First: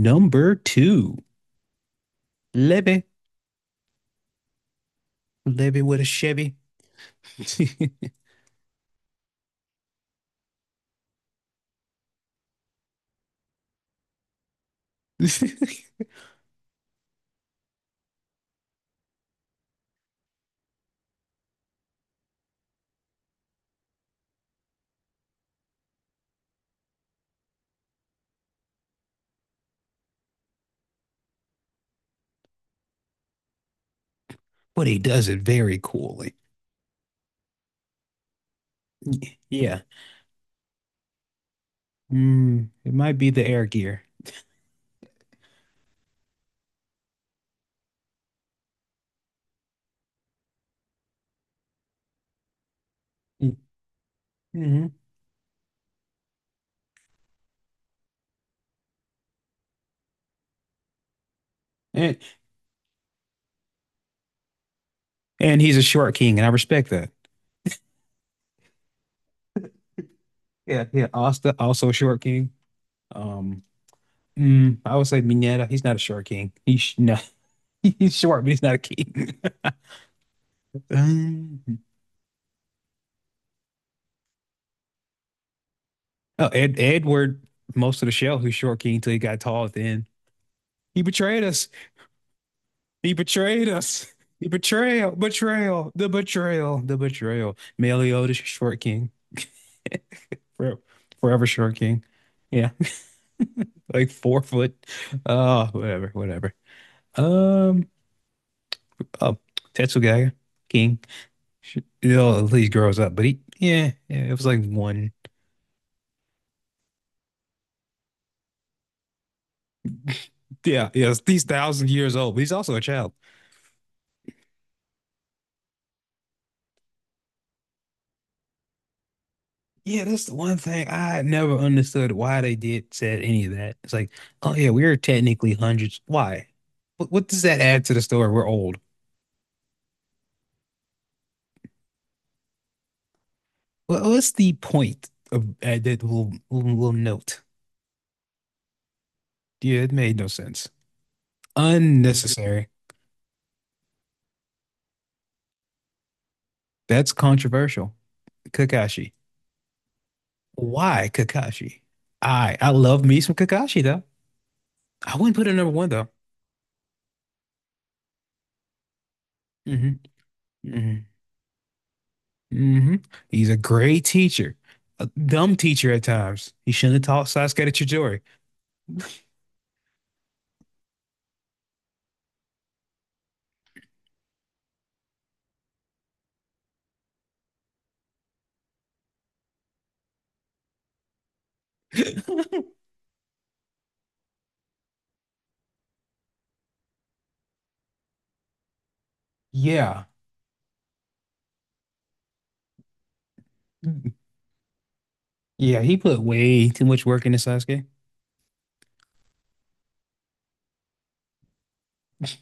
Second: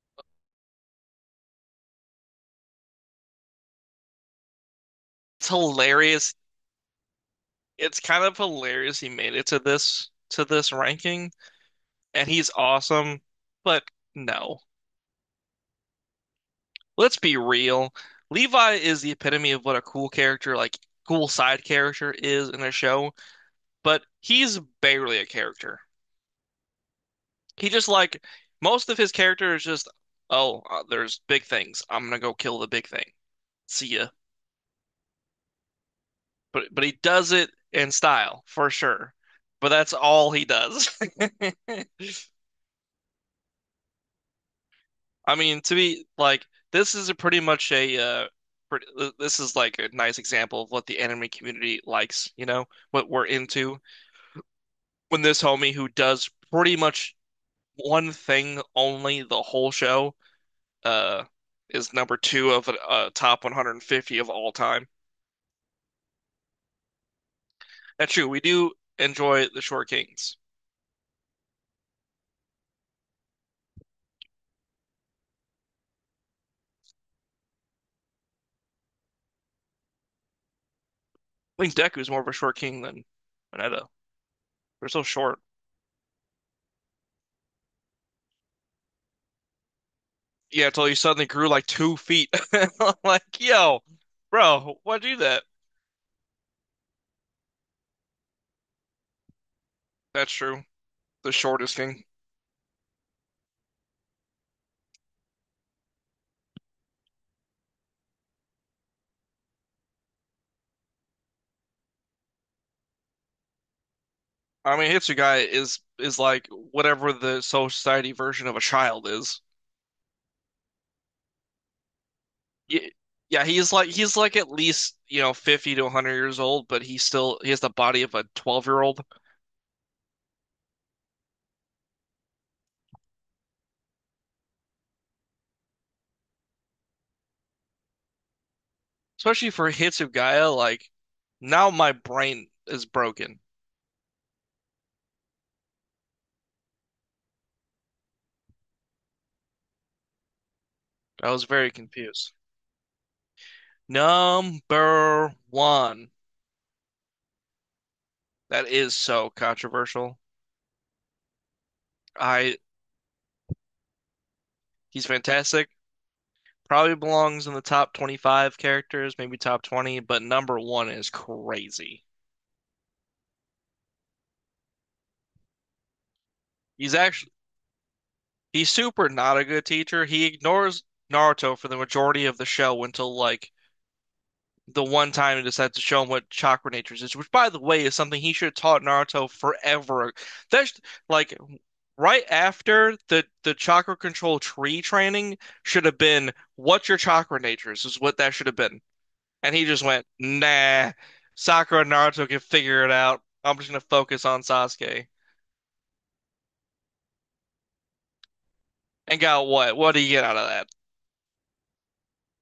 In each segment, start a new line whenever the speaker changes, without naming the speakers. Number two, Levy.
It's
Levy with a
hilarious.
Chevy.
It's kind of hilarious he made it to this ranking, and he's awesome. But no, let's be real. Levi is the epitome of what a cool character, like cool side character, is in a show. But he's barely a character. He just like most of his character is just, oh, there's big things. I'm gonna go kill the big thing. See ya.
But he does it very coolly.
But he does it in style for sure. But
Yeah.
that's all he does.
Mm, it might be the air gear.
I mean, to be like, this is a pretty much a pretty, this is like a nice example of what the anime community likes, what we're into.
Mm-hmm.
When this homie who does pretty much one thing only the whole show, uh, is number
And,
two of a, top 150 of all time.
and he's a short king, and I respect that.
That's true. We do enjoy the short kings.
Yeah, yeah. Asta also a short king. Um, I would say Mineta. He's not a short king. He's no, he's short, but he's not a king. Um,
I think Deku's more of a short king than Vegeta. They're so short.
oh, Ed, Edward, most of the show, who's short king until he got tall at the end.
Yeah, until you
He
suddenly
betrayed
grew like
us.
2 feet.
He
Like,
betrayed
yo,
us. The
bro, why'd you
betrayal,
do that?
betrayal, the betrayal, the betrayal. Meliodas, short king,
That's true.
forever,
The
forever
shortest
short king.
king.
Yeah, like 4 foot. Oh, whatever, whatever. Um, oh, Tetsugaga, king. You know, he grows up, but yeah, yeah, it was like
I mean,
one.
Hitsugai is like whatever the society version of a child is.
Yeah, yeah, he's thousand years old, but he's also a
Yeah,
child.
yeah, he's like at least, you know, 50 to 100 years old, but he still he has the body of a 12-year-old.
Yeah, that's the one thing I never understood why they did said any of that. It's like, oh yeah, we're technically hundreds. Why? What does that add to the story? We're old.
Especially for Hitsugaya, like now my brain is broken.
What's the point of that little, little note? Yeah, it made no sense.
I was very confused.
Unnecessary.
Number one.
That's controversial.
That is
Kakashi.
so controversial.
Why Kakashi? I
I
I love me some Kakashi though.
He's
I wouldn't put it
fantastic.
number one though.
Probably belongs in the top 25 characters, maybe top
hmm
20, but number one
hmm
is crazy.
hmm He's a great teacher, a dumb teacher at times. He shouldn't
He's
have taught
actually
Sasuke to Chidori.
he's super not a good teacher. He ignores Naruto for the majority of the show until like the one time he decides to show him what chakra natures is, which by the way is something he should have taught Naruto forever. That's like right after the chakra control tree training should have been what's your chakra natures is what that should have been. And he just went,
Yeah,
nah, Sakura and Naruto can figure it out. I'm just gonna focus on Sasuke.
yeah, he put way too much work into Sasuke.
And got what? What do you get out of that?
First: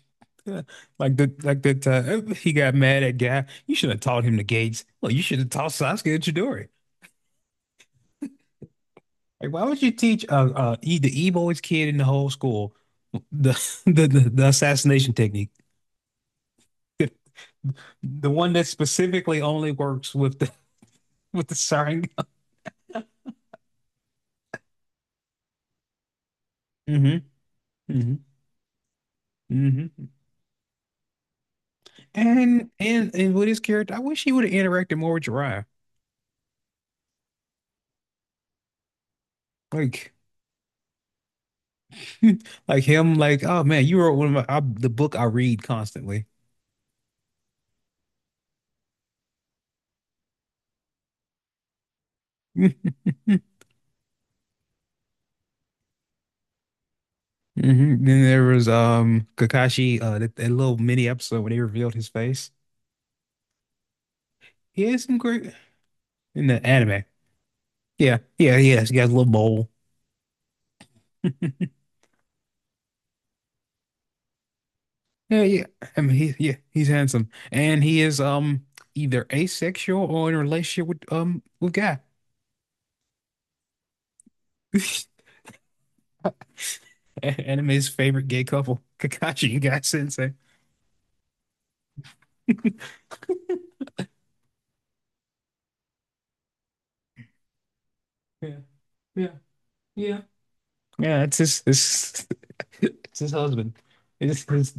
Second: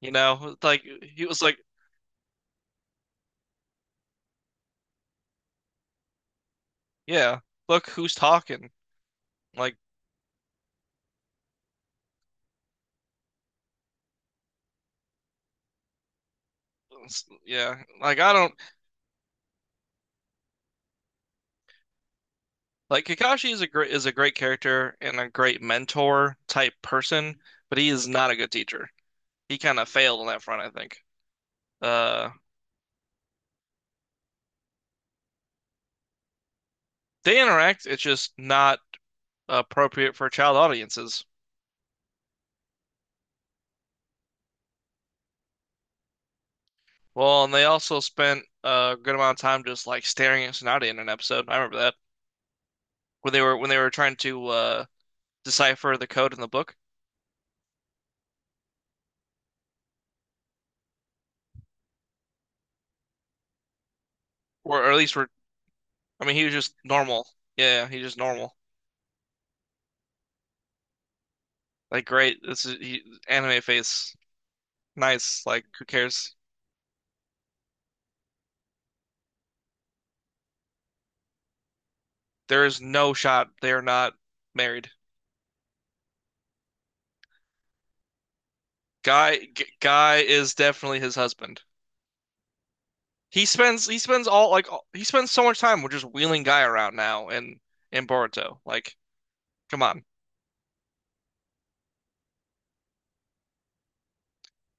You know,
Yeah,
like
Like
he
the
was like,
like that he got mad at Guy. You should have taught him the gates. Well, you should have taught Sasuke to Chidori.
yeah, look who's talking.
Like, why
Like,
would you teach the e kid in the whole school the the assassination technique,
yeah, like
the
I
one
don't
that specifically only works with the Sharingan.
like Kakashi is a great character and a great mentor type
hmm
person, but he is
hmm
not a good teacher. He kind of
hmm
failed on that front, I think. Uh,
and with his character, I wish he would have interacted more with Jiraiya.
they interact, it's just not appropriate
Like
for child audiences.
like him, like, oh man, you wrote one of the book I read constantly.
Well, and they also spent a good amount of time just like staring at Tsunade in an episode. I remember that when they were trying to decipher the code in the book,
Mhm. Then there was Kakashi, that little mini episode where they revealed his face. He
or at
has
least
some
were.
great
I mean, he
in
was
the
just
anime.
normal. Yeah, he was just
Yeah,
normal.
yeah, he has. He has a little mole.
Like, great, anime face.
Yeah,
Nice.
yeah.
Like, who
I mean he
cares?
yeah, he's handsome. And he is either asexual or in a relationship with Guy.
There is no shot they are not married.
Anime's favorite gay couple,
Guy,
Kakashi and
G
Guy
Guy
Sensei.
is definitely his husband. He spends all like all, he spends so much time with just wheeling Guy around now in
Yeah,
Boruto. Like,
yeah,
come on
yeah, yeah. It's his, it's his husband. It's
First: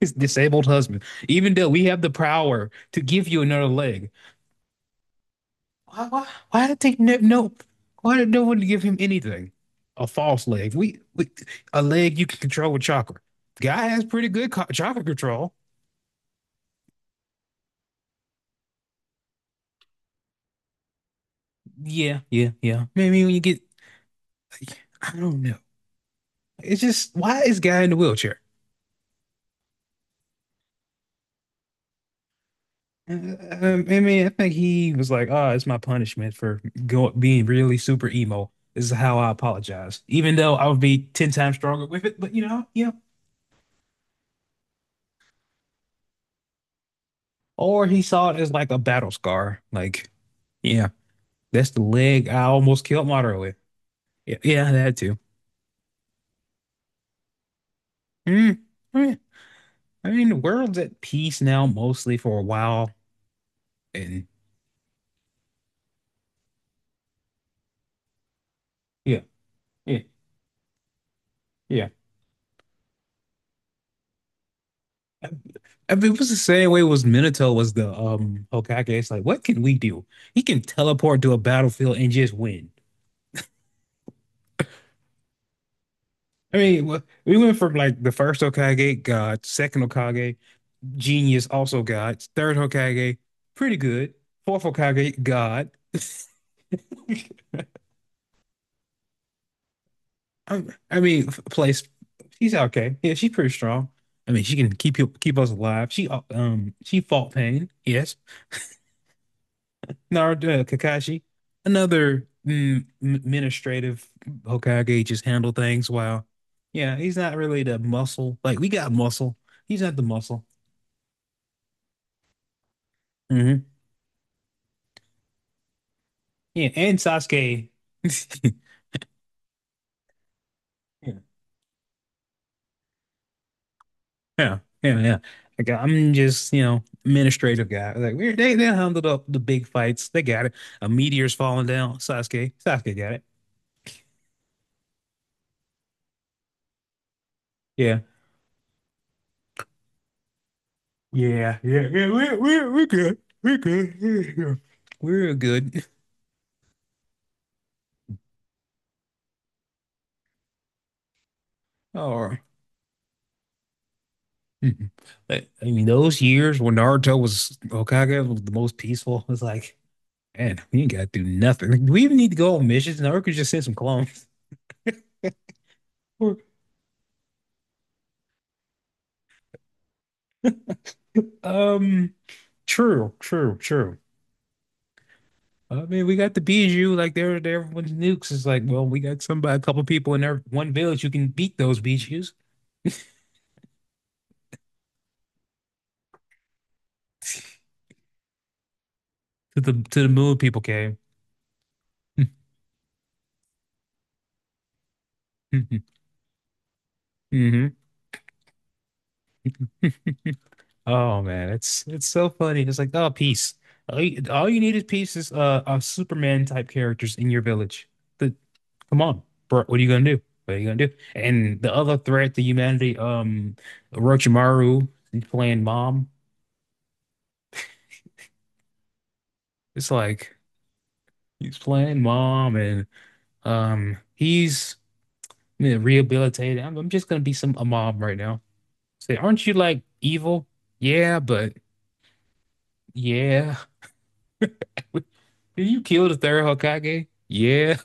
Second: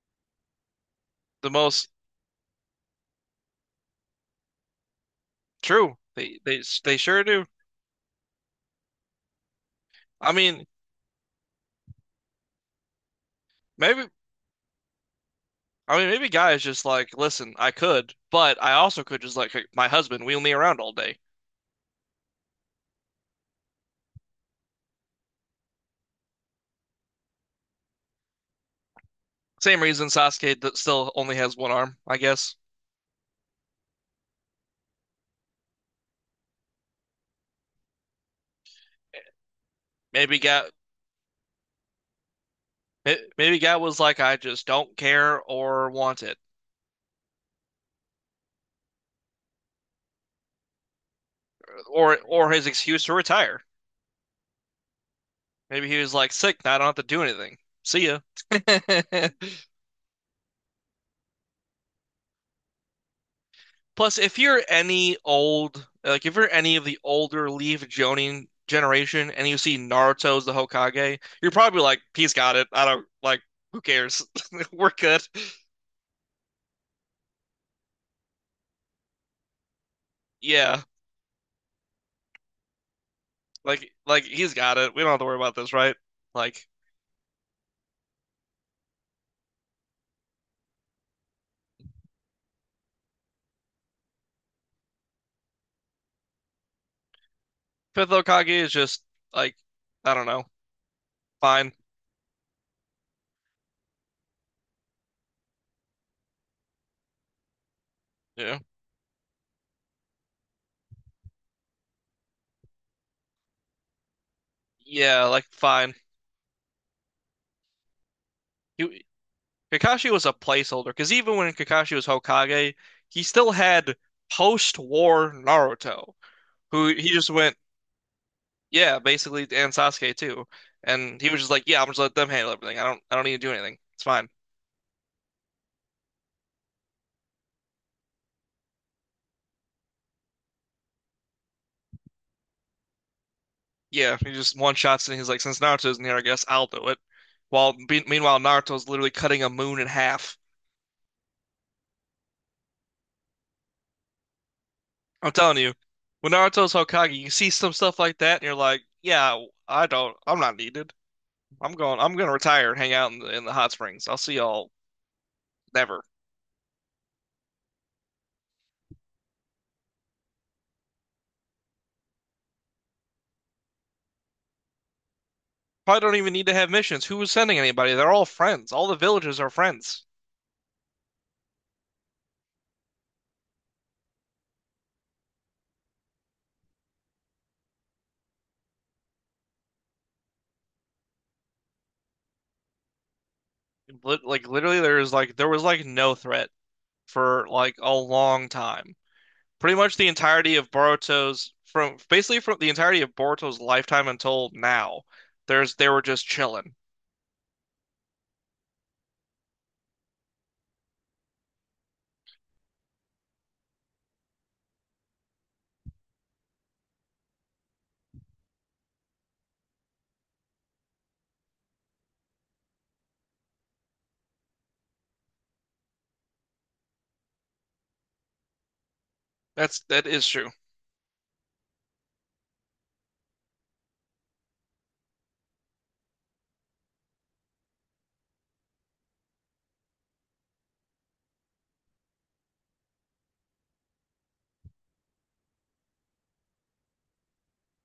his disabled husband.
the
Even though we
most.
have the power to give you another leg,
True.
why, why,
They they
why did they
they
no,
sure do.
no? Why did no one give him anything? A
I
false
mean,
leg. We a leg you can control with chakra. Guy has
maybe
pretty good chakra control.
I mean maybe guys just like, listen, I could, but I also could just like my husband wheel me around all day.
Yeah, yeah, yeah. Maybe when you get, I don't know. It's just why is guy in the wheelchair?
Same reason Sasuke that still only has one arm, I guess.
Um, I mean, I think he was like, "Oh, it's my punishment for go being really super emo. This is how I apologize, even
Maybe
though I
guy
would be ten times stronger with it." But you know, yeah.
maybe guy was like, I just don't care or want it,
Or he saw it as like a battle scar. Like, yeah, that's the leg I
or his
almost
excuse
killed
to
Madara with.
retire.
Yeah, yeah, that too.
Maybe he was like sick, now I don't have to do anything. See ya.
Mm, I mean, I mean, the world's at peace now, mostly for a while,
Plus,
and
if you're any old, like if you're any of the older Leaf Jonin
yeah,
generation and you see
yeah,
Naruto's the Hokage, you're probably
yeah.
like, he's got it. I don't like, who cares? We're good.
I it was the same way was Minato was the Hokage. It's like, what can we do? He can
Yeah,
teleport to a battlefield and just win.
like he's got it. We don't have to worry about this, right?
I
Like
mean, we went from like the first Hokage, God, second Hokage, genius, also God, third Hokage, pretty good, fourth Hokage, God.
Fifth Hokage is just like, I don't know,
I, I mean,
fine.
she's okay. Yeah, she's pretty strong. I mean, she can keep us alive. She fought pain. Yes,
Yeah,
Kakashi, another administrative Hokage just
yeah, like
handle
fine.
yeah, he's not really the muscle. Like we got
He,
muscle, he's not the
Kakashi was a
muscle.
placeholder because even when Kakashi was Hokage, he still
hmm
had post-war Naruto,
Yeah,
who
and
he just went.
Sasuke.
Yeah, basically, and Sasuke too. And he was just like, "Yeah, I'm just let them handle everything. I don't need to do anything. It's fine."
Yeah, yeah, yeah, yeah. Like I'm just, you know, administrative guy. Like we they handled up the big fights. They got it. A meteor's falling down. Sasuke got it.
Yeah, he just one shots and he's like, "Since Naruto's in here, I guess I'll do it." While
Yeah,
be meanwhile, Naruto's literally cutting a moon in half.
yeah, yeah, yeah. We're we good. We're good. We're good.
I'm
We're
telling you,
good.
when Naruto's Hokage, you see some stuff like that, and you're like, "Yeah, I don't. I'm not needed. I'm going. I'm
All
going to
right.
retire and hang out in the hot springs. I'll see y'all
Mhm. I mean,
never.
those years when Naruto was Hokage was the most peaceful. It's like, man, we ain't got to do nothing. Like, do we even need to go on missions? Naruto could just send some clones.
Probably don't even
Or,
need to have missions. Who was sending anybody? They're all friends. All the villagers are friends.
um, true, true, true. I mean, we got the Biju, like they're everyone's nukes. It's like, well, we got somebody, a couple people in their one village who can beat those Bijus
Like literally, there was like no threat for like a long time. Pretty much
to the
the
moon
entirety
people
of
came.
Boruto's from basically from the entirety of Boruto's lifetime until now, there's they were just chilling.
hmm Oh man, it's so funny. It's like, oh, peace. All you need is peace is Superman type characters in your village. The, come on, bro. What are you gonna do? What are you gonna do? And the other threat to humanity, Orochimaru, he's playing mom.
That's
It's
that is
like
true.
he's playing mom, and he's you know, rehabilitated. I'm just gonna be some a mom right now. Say, aren't you like evil? Yeah, but yeah. You killed the third Hokage? Yeah.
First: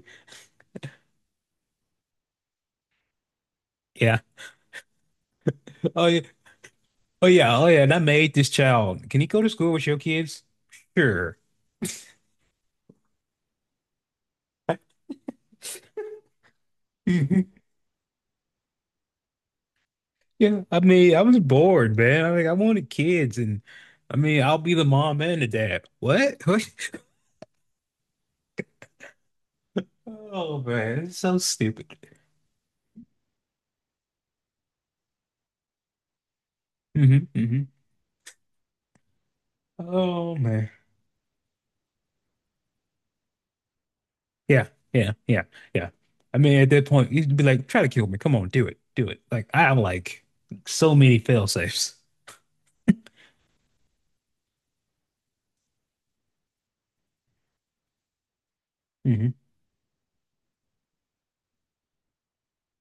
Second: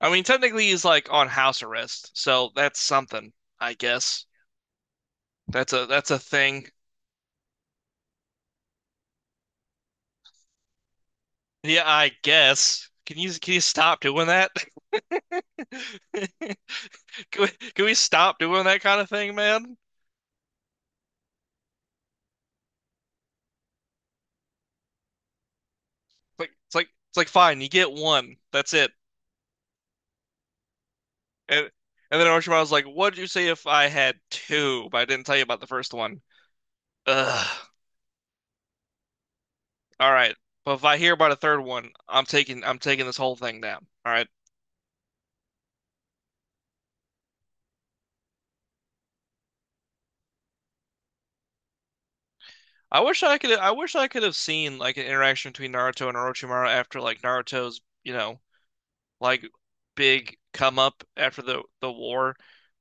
I mean, technically he's like on house arrest, so that's something, I
Yeah.
guess. That's a
Oh
that's a
yeah,
thing.
oh yeah, oh yeah, and I made this child. Can he go to school with your kids? Sure.
Yeah, I guess. Can you stop doing that? Can
Mhm.
we, can we stop doing that kind of thing, man?
Yeah, I mean, I was bored, man. I mean, I wanted kids, and I mean, I'll be the mom and the dad. What?
Like it's like it's like fine, you get one. That's it.
What? Oh man, it's so
And
stupid.
and then Orochimaru was like, "What'd you say if I had two, but I didn't tell you about the first one?"
hmm hmm
Ugh. All right.
Oh man.
But if I hear about a third one, I'm taking this whole thing down. All right.
Yeah, yeah, yeah, yeah. I mean, at that point, you'd be like, try to kill me. Come on, do it, do it. Like I have like so many fail safes.
I wish I could have seen like an interaction between Naruto and Orochimaru after like Naruto's, you know,
hmm
like big come up after the war.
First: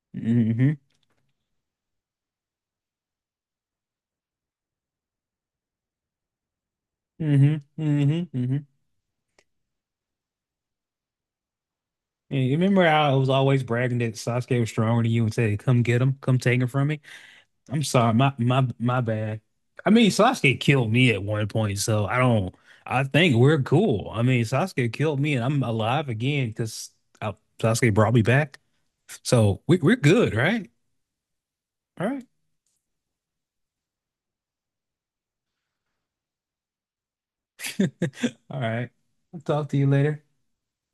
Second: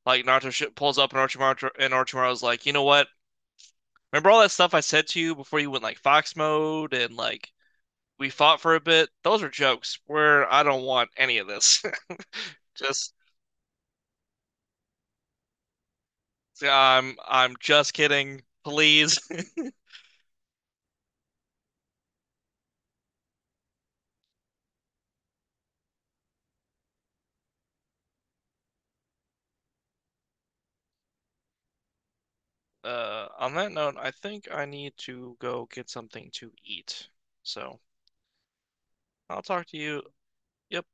Like Naruto sh
hmm
pulls up and Orochimaru and Orochimaru's like, "You know what? Remember all that stuff I said to you before you went like fox mode and like
hmm hmm
we
hmm
fought for a bit. Those are jokes. Where I don't want any of this."
And you remember how
Just
I was always bragging that Sasuke was stronger than you and said, "Come get him, come take him from me."
I'm
I'm
just
sorry,
kidding.
my
Please.
bad. I mean, Sasuke killed me at one point, so I don't. I think we're cool. I mean, Sasuke killed me, and I'm alive again because Sasuke brought me back. So we're good, right? All right,
On that note, I think I need to go get something to eat. So
all right. I'll
I'll talk
talk to
to
you
you.
later.
Yep.